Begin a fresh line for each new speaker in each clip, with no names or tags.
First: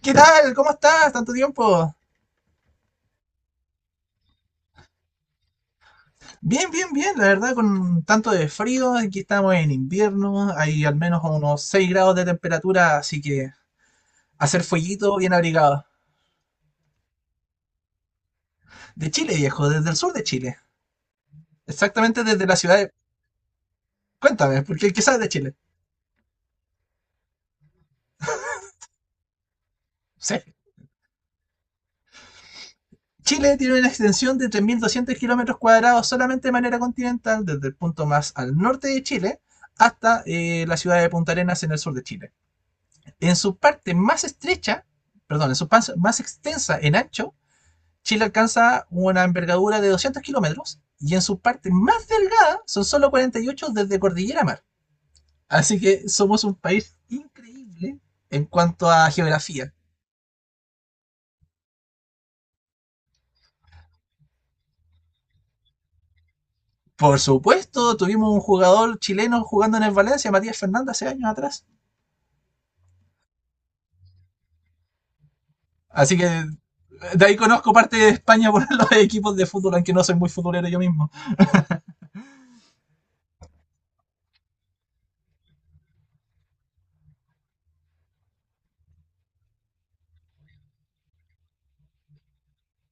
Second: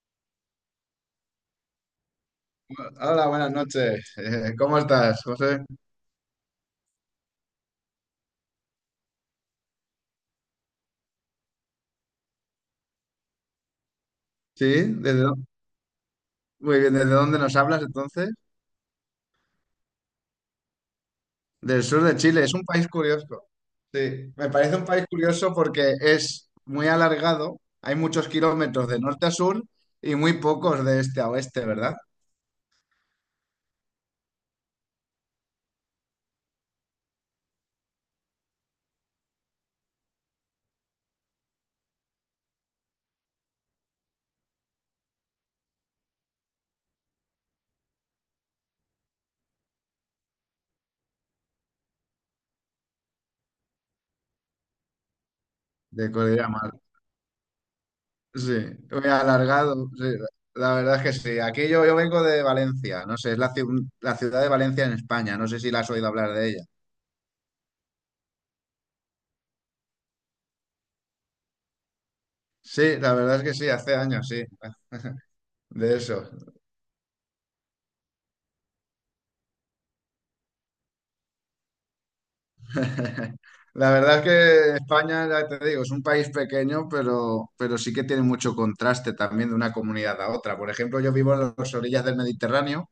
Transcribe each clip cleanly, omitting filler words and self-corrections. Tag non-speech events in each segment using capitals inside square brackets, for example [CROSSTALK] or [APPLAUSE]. ¿Qué tal? ¿Cómo estás? ¿Tanto tiempo?
Hola, buenas noches. ¿Cómo estás, José?
Bien, la verdad, con tanto de frío, aquí estamos en invierno, hay al menos unos 6 grados de temperatura, así que hacer
Sí,
fueguito
¿Desde
bien
dó-
abrigado.
muy bien. ¿Desde dónde nos hablas entonces?
De Chile, viejo, desde el sur de Chile,
Del sur de
exactamente
Chile.
desde
Es
la
un
ciudad
país
de...
curioso. Sí, me
Cuéntame,
parece un
porque el que
país
sabe de
curioso
Chile.
porque es muy alargado. Hay muchos kilómetros de norte a sur y
Sí.
muy pocos de este a oeste, ¿verdad?
Chile tiene una extensión de 3.200 kilómetros cuadrados solamente de manera continental, desde el punto más al norte de Chile hasta la ciudad de Punta Arenas en el sur de Chile. En su parte más estrecha, en su parte más extensa en ancho, Chile alcanza una envergadura de 200 kilómetros y en su parte más delgada son solo 48 desde Cordillera Mar. Así que
De
somos
Cordillera
un
Mar.
país increíble en
Sí,
cuanto
muy
a geografía.
alargado. Sí, la verdad es que sí. Aquí yo vengo de Valencia. No sé, es la ciudad de Valencia en España. No sé si la has oído hablar de ella.
Por supuesto, tuvimos un jugador chileno jugando en el Valencia, Matías Fernández, hace años atrás.
Sí, la verdad es que sí, hace años, sí, de
Así que
eso.
de ahí conozco parte de España por [LAUGHS] los equipos de fútbol, aunque no soy muy futbolero yo mismo.
[LAUGHS] La verdad es que España, ya te digo, es un país pequeño, pero sí que tiene mucho contraste también de una comunidad a otra. Por ejemplo, yo vivo en las orillas del Mediterráneo,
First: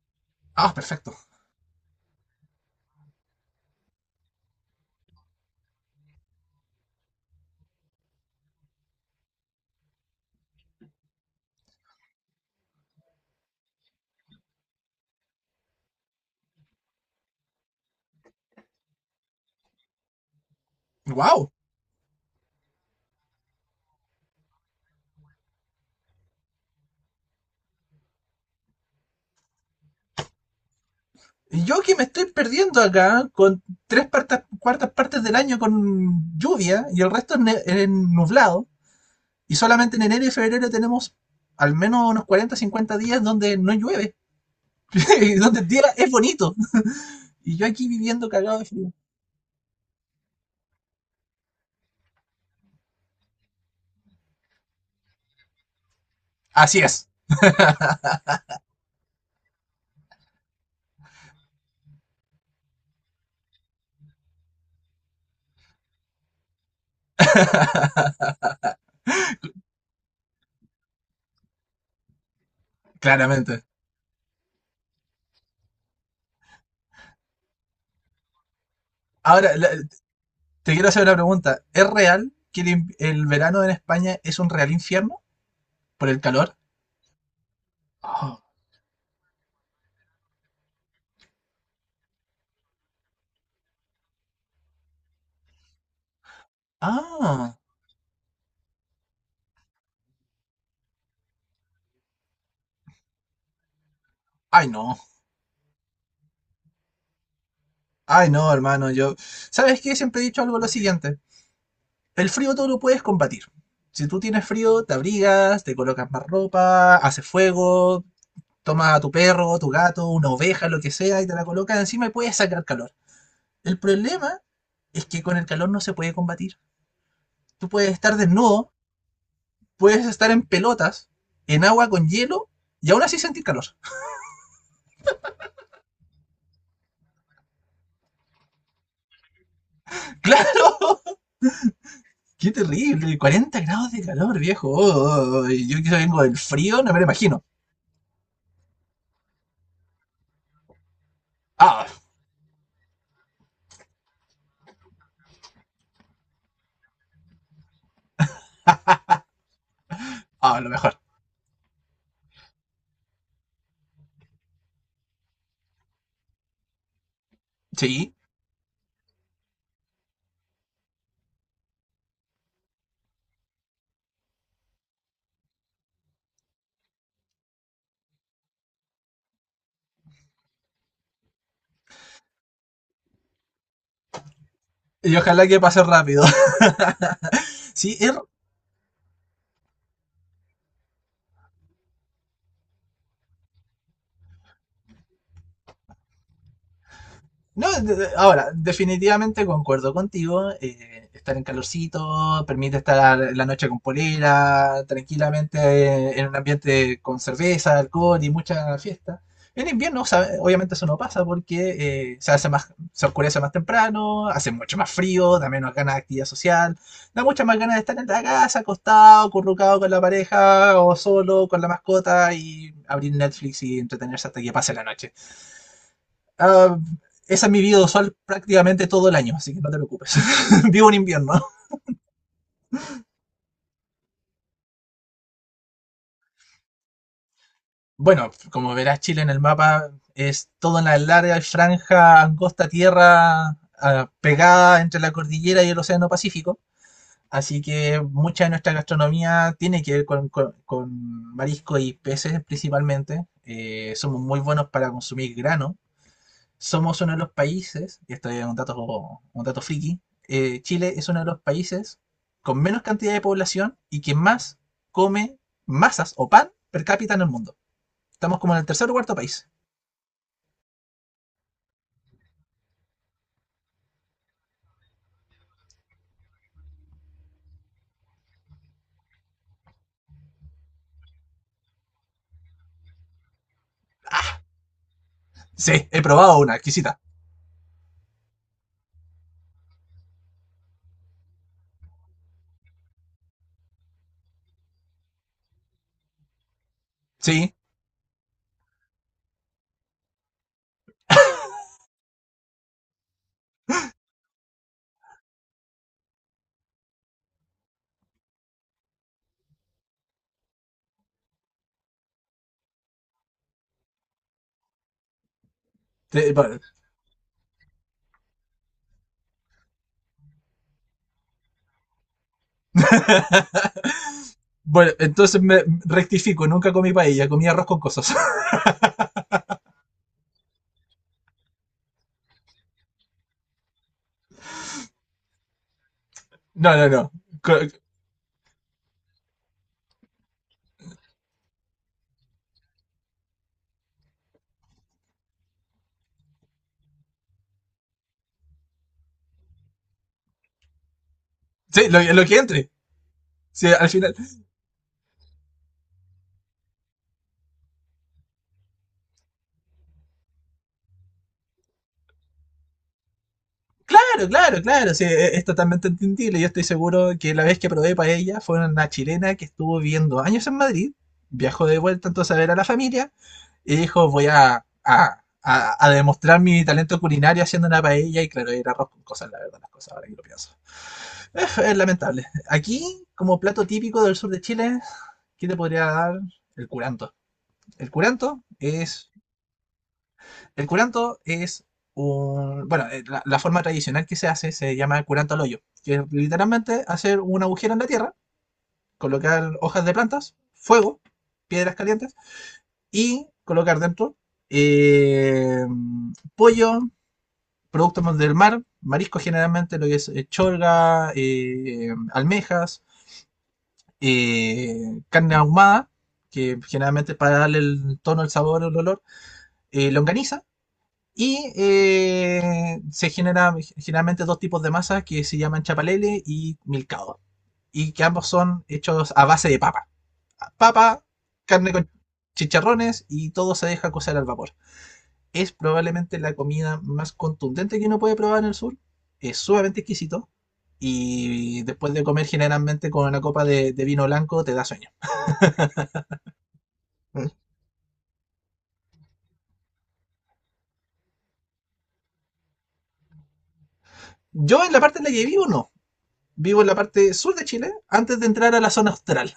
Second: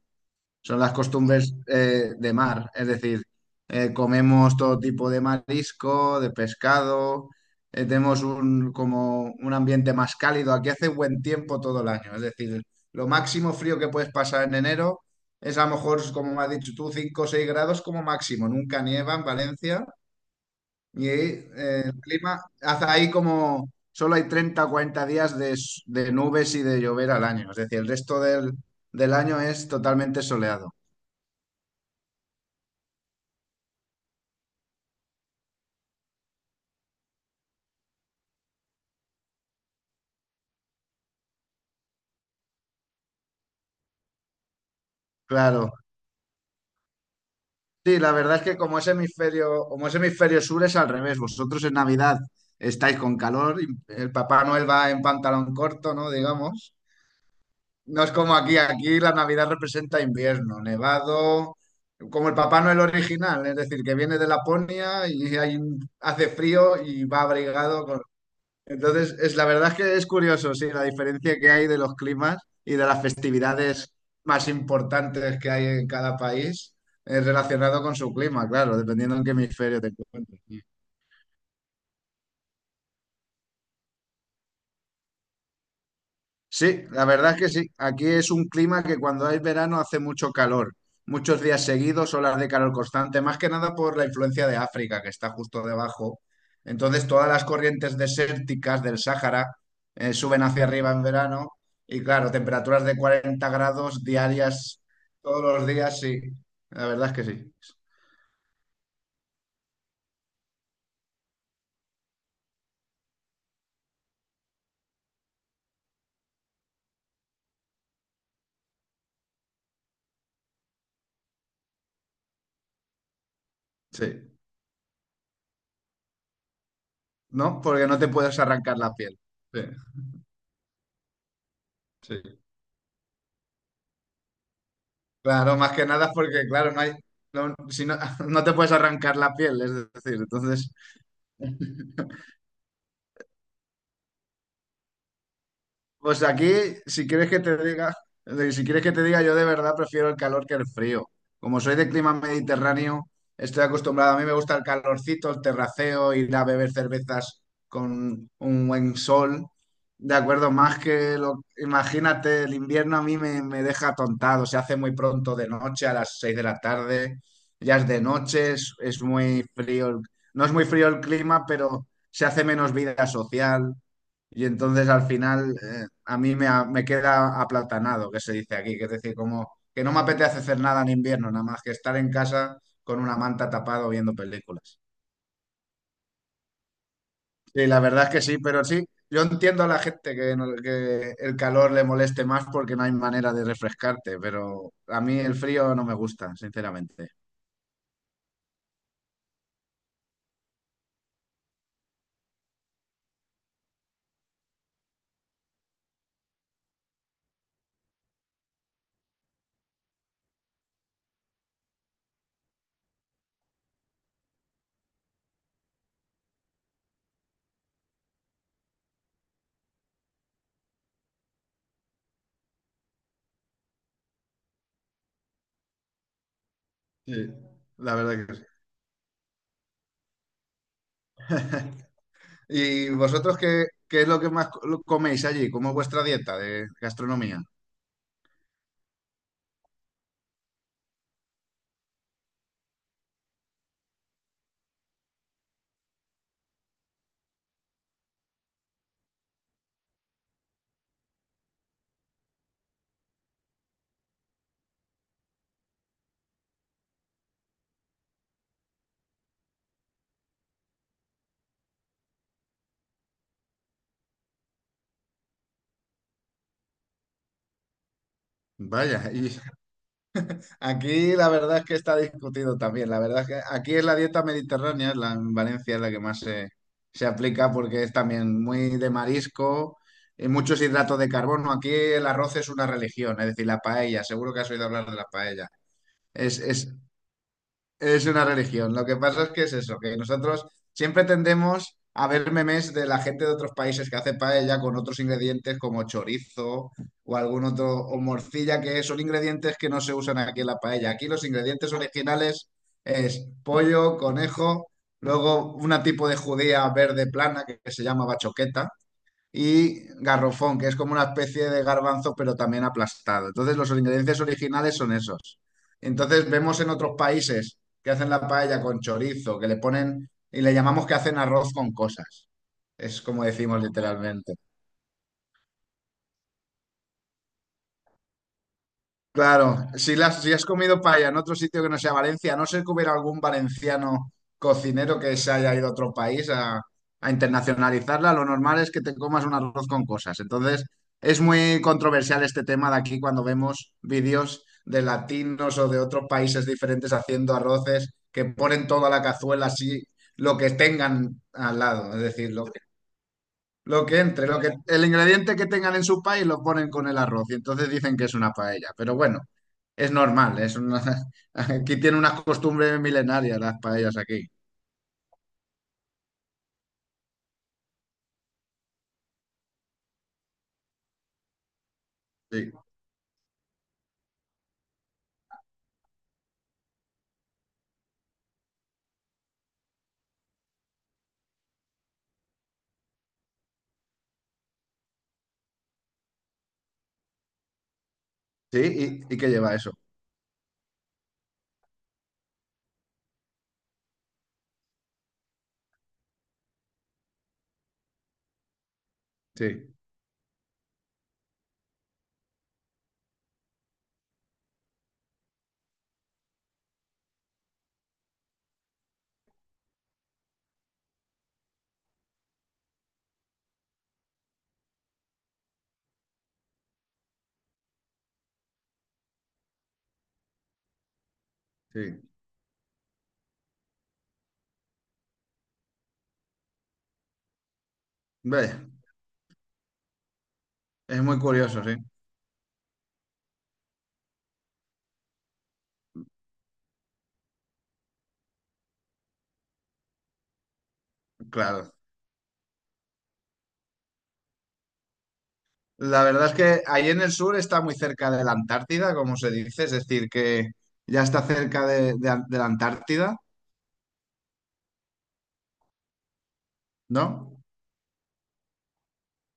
Ah,
son las
perfecto.
costumbres de mar, es decir, comemos todo tipo de marisco, de pescado, tenemos como un ambiente más cálido. Aquí hace buen tiempo todo el año, es decir, lo máximo frío que puedes pasar en enero es a lo mejor, como me has dicho tú, 5 o 6 grados como máximo, nunca nieva en Valencia. Y ahí,
¡Wow!
el clima, hace ahí como solo hay treinta o 40 días de nubes y de llover al año. Es decir, el resto del año es totalmente soleado.
Y yo que me estoy perdiendo acá con cuartas partes del año con lluvia y el resto es es nublado. Y solamente en enero y febrero tenemos al menos unos 40 50 días donde no llueve, [LAUGHS] y donde el
Claro.
día es bonito. Y yo aquí
Sí, la
viviendo
verdad es que
cagado de
como es
frío.
hemisferio, como es hemisferio sur es al revés. Vosotros en Navidad estáis con calor y el Papá Noel va en pantalón corto, ¿no? Digamos.
Así es,
No es como aquí la Navidad representa invierno, nevado, como el Papá Noel original, es decir, que viene de Laponia y hace frío y va abrigado con... Entonces, la verdad es que es curioso, sí, la diferencia que hay de los climas y de las
claramente.
festividades más importantes que hay en cada país relacionado con su clima, claro, dependiendo en qué
Ahora,
hemisferio te encuentres.
te quiero hacer una pregunta. ¿Es real que el verano en España es un real infierno por el calor?
Sí, la verdad es que sí. Aquí es
Ah,
un clima que cuando hay verano hace mucho calor, muchos días seguidos, olas de calor constante, más que nada por la influencia de África, que está justo debajo. Entonces, todas las
ah.
corrientes desérticas del Sáhara suben hacia arriba en verano y, claro, temperaturas de 40 grados
Ay
diarias
no,
todos los días, sí. La verdad es que sí.
ay no, hermano, yo... ¿Sabes qué? Siempre he dicho algo lo siguiente. El frío todo lo puedes combatir. Si tú tienes frío, te abrigas, te colocas más ropa, haces fuego, tomas a tu perro, tu gato, una oveja, lo que sea, y te la colocas encima y puedes sacar calor. El
Sí.
problema es que con el calor no se puede combatir.
¿No?
Tú
Porque
puedes
no te
estar
puedes
desnudo,
arrancar la piel. Sí,
puedes estar en pelotas, en agua con
sí.
hielo, y aún así sentir calor.
Claro, más que nada porque, claro, no hay, no, si no, [LAUGHS] no te puedes arrancar la piel, es decir,
[LAUGHS]
entonces,
¡Claro! ¡Qué terrible! 40 grados de calor, viejo. Oh, oh, oh. Oh. Yo que vengo
pues
del
aquí,
frío, no me lo
si quieres que
imagino.
te diga, de- si quieres que te diga, yo de verdad prefiero el calor que el frío. Como soy
Ah,
de clima mediterráneo, estoy acostumbrado. A mí me gusta el calorcito, el terraceo, ir a beber cervezas con un buen sol. De acuerdo,
ah, lo
más
mejor.
que lo... Imagínate, el invierno a mí me deja atontado. Se hace muy pronto de noche, a las seis de la tarde. Ya es de
Sí.
noche, es muy frío. No es muy frío el clima, pero se hace menos vida social. Y entonces al final a mí me queda aplatanado, que se dice aquí, que es decir, como que no me apetece hacer nada en invierno, nada más que estar en casa con una manta tapado viendo películas.
Y ojalá que pase rápido. [LAUGHS]
Sí, la
Sí,
verdad es
es
que sí, pero sí, yo entiendo a la gente que, que el calor le moleste más porque no hay manera de refrescarte, pero a mí el frío no me gusta, sinceramente.
no, ahora, definitivamente concuerdo contigo. Estar en calorcito permite estar la noche con polera, tranquilamente en un ambiente con cerveza, alcohol y mucha fiesta. En invierno, obviamente eso no pasa porque se hace más, se oscurece más temprano, hace mucho más frío, da menos ganas de actividad social, da muchas más ganas de estar en la casa, acostado, currucado con la pareja o solo con la mascota y abrir Netflix y entretenerse hasta que pase la noche. Ah,
Sí,
esa es mi vida
la
sol
verdad que sí.
prácticamente todo el año, así que no te preocupes. [LAUGHS] Vivo en invierno.
[LAUGHS] ¿Y vosotros qué es lo que más coméis allí? ¿Cómo es vuestra dieta de gastronomía?
Bueno, como verás, Chile en el mapa es toda una larga franja angosta tierra ah, pegada entre la cordillera y el Océano Pacífico. Así que mucha de nuestra gastronomía tiene que ver con marisco y peces principalmente. Somos muy buenos para consumir grano, somos uno de los países, y esto es un dato friki, Chile es uno de los países con menos cantidad de población y que más come masas o pan per cápita en el mundo. Estamos como en el tercer o
Vaya,
cuarto país.
aquí la verdad es que está discutido también. La verdad es que aquí es la dieta mediterránea, en Valencia es la que más se aplica porque es también muy de marisco y muchos hidratos de carbono. Aquí el arroz es una religión, es decir, la paella. Seguro que has oído hablar de la paella.
Sí, he probado
Es,
una
es
exquisita.
es una religión. Lo que pasa es que es eso, que nosotros siempre tendemos a ver memes de la gente de otros países que hace paella con otros ingredientes como chorizo o algún
Sí.
otro, o morcilla, que son ingredientes que no se usan aquí en la paella. Aquí los ingredientes originales es pollo, conejo, luego una tipo de judía verde plana que se llama bachoqueta y garrofón, que es como una especie de garbanzo, pero también aplastado. Entonces, los ingredientes originales son esos. Entonces,
Bueno,
vemos en otros países que hacen la paella con chorizo, que le ponen y le llamamos que hacen arroz con cosas. Es como decimos literalmente.
bueno, entonces me rectifico, nunca comí paella, comí arroz con cosas. [LAUGHS]
Claro, si has comido paella en otro sitio que no sea Valencia, a no ser que hubiera algún valenciano cocinero que se haya ido a otro país a,
No, no, no.
a
Co-
internacionalizarla, lo normal es que te comas un arroz con cosas. Entonces, es muy controversial este tema de aquí cuando vemos vídeos de latinos o de otros países diferentes haciendo arroces que ponen toda la cazuela así, lo que tengan al
Sí,
lado. Es
lo
decir,
que entre. Sí,
lo
al
que
final,
entre, bueno, el ingrediente que tengan en su país lo ponen con el arroz y entonces dicen que es una paella. Pero bueno, es normal, [LAUGHS] aquí tiene unas costumbres milenarias las paellas aquí.
claro, claro, sí, es totalmente entendible. Yo estoy seguro que la vez que probé paella fue una chilena que estuvo viviendo años en Madrid, viajó de vuelta entonces a
Sí,
ver a la familia y dijo, voy a, a demostrar mi talento culinario haciendo una paella y claro, era arroz con cosas, la verdad, las cosas ahora que lo pienso. [LAUGHS] Es lamentable. Aquí, como plato típico del sur de Chile, ¿qué te podría dar? El curanto. El curanto
sí,
es
y que lleva eso.
el curanto es un... Bueno, la forma tradicional que se hace se llama curanto al hoyo, que es literalmente hacer un agujero en la tierra, colocar
Sí,
hojas de plantas, fuego, piedras calientes y colocar dentro eh, pollo, productos del mar, marisco generalmente, lo que es cholga, almejas, carne ahumada, que generalmente para darle el tono, el sabor, el olor, longaniza, y
sí.
se generan generalmente dos tipos de masa que se llaman chapalele y milcao. Y que ambos
Ve,
son hechos a base de papa.
es
Papa,
muy curioso,
carne
sí,
con chicharrones y todo se deja cocer al vapor. Es probablemente la comida más contundente que uno puede probar en el sur. Es sumamente exquisito. Y
claro.
después de comer generalmente con una copa de vino blanco te da sueño.
La verdad es que ahí en el
¿Mm?
sur está muy cerca de la Antártida, como se dice, es decir, que ya está cerca de la Antártida,
Yo en la parte en la que vivo no. Vivo en la parte sur
¿no?
de Chile antes de entrar a la zona austral.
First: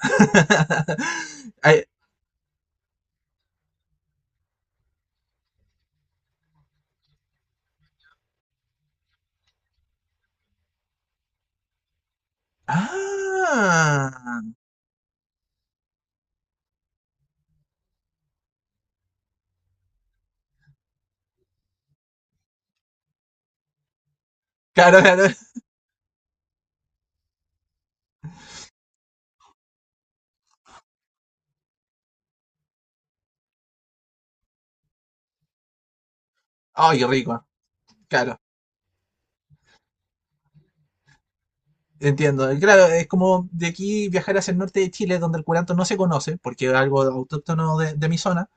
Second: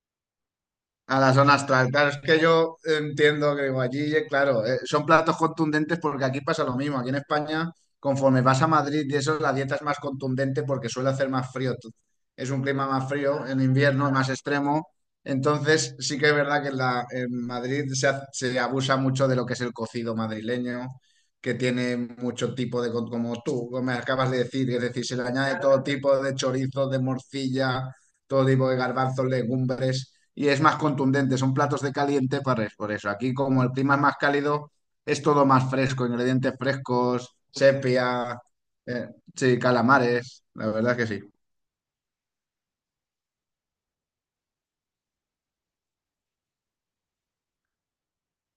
A la zona astral,
[LAUGHS]
claro, es que yo entiendo que digo, allí, claro, son platos contundentes porque aquí pasa lo mismo. Aquí en España, conforme vas a Madrid y eso, la dieta es más contundente porque suele hacer más frío. Es un clima más frío, en invierno es más
Ah,
extremo. Entonces, sí que es verdad que en Madrid se abusa mucho de lo que es el cocido madrileño, que tiene mucho tipo de, como tú me acabas de decir, es
claro,
decir, se le
claro.
añade todo tipo de chorizos, de morcilla, todo tipo de garbanzos, legumbres y es más contundente, son platos de caliente para por eso. Aquí como el clima es más cálido, es todo más fresco, ingredientes
Ay, qué
frescos,
rico.
sepia,
Claro,
eh, sí, calamares, la verdad que sí,
entiendo. Y claro, es como de aquí viajar hacia el norte de Chile, donde el curanto no se conoce, porque es algo autóctono de mi zona,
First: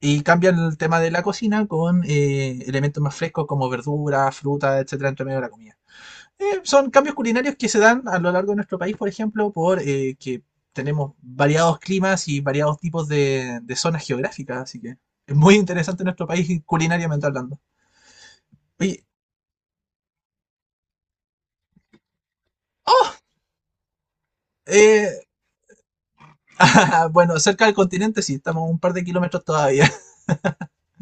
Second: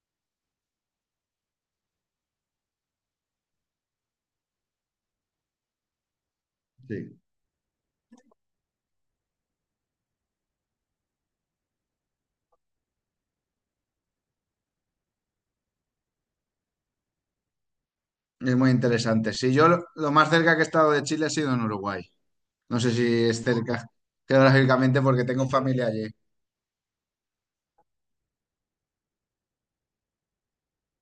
y cambian el tema de la cocina con elementos más frescos como verduras, frutas, etcétera, entre medio de la comida. Son cambios
sí,
culinarios que se dan a lo largo de nuestro país, por ejemplo, por que tenemos variados climas y variados tipos de zonas geográficas, así que es muy interesante nuestro país culinariamente hablando.
es muy
Oye,
interesante. Sí, yo lo más cerca que he estado de Chile ha sido en Uruguay, no sé
¡oh!
si es cerca geográficamente
Eh,
porque tengo familia allí.
[LAUGHS] bueno, cerca del continente sí, estamos un par de kilómetros todavía. [LAUGHS]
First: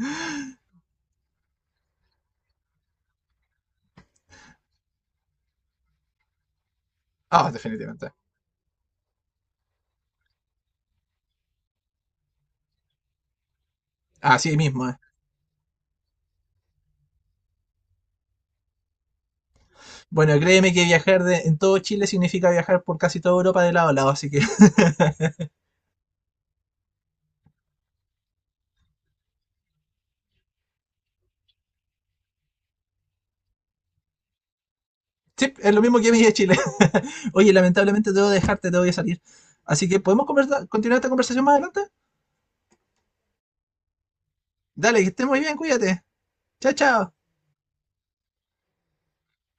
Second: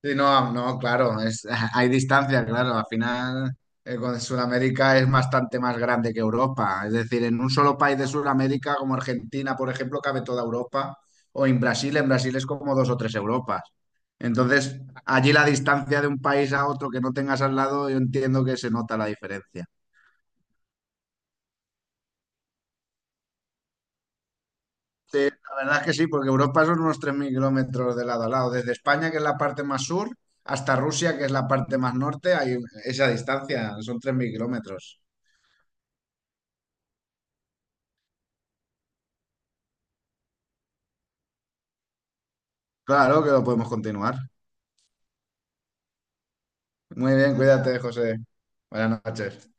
Sí, no, no, claro, [LAUGHS] hay distancia, claro. Al final, con Sudamérica es bastante más grande que Europa. Es decir, en un
Ah,
solo país de
definitivamente.
Sudamérica, como Argentina, por ejemplo, cabe toda Europa. O en Brasil es como dos o tres Europas.
Así
Entonces,
mismo. Eh.
allí la distancia de un país a otro que no tengas al lado, yo entiendo que se nota la diferencia.
Bueno, créeme que viajar en todo Chile significa viajar por casi toda Europa de lado a lado, así que [LAUGHS]
Sí, la verdad es que sí, porque Europa son unos 3.000 kilómetros de lado a lado. Desde España, que es la parte más sur, hasta Rusia, que es la parte más norte, hay esa distancia, son 3.000 kilómetros.
sí, es lo mismo que mí de Chile. [LAUGHS] Oye, lamentablemente debo dejarte, tengo que salir. Así que, ¿podemos continuar esta conversación más adelante?
Claro que lo podemos continuar.
Dale, que estés muy bien, cuídate. Chao, chao.
Muy bien, cuídate, José. Buenas noches.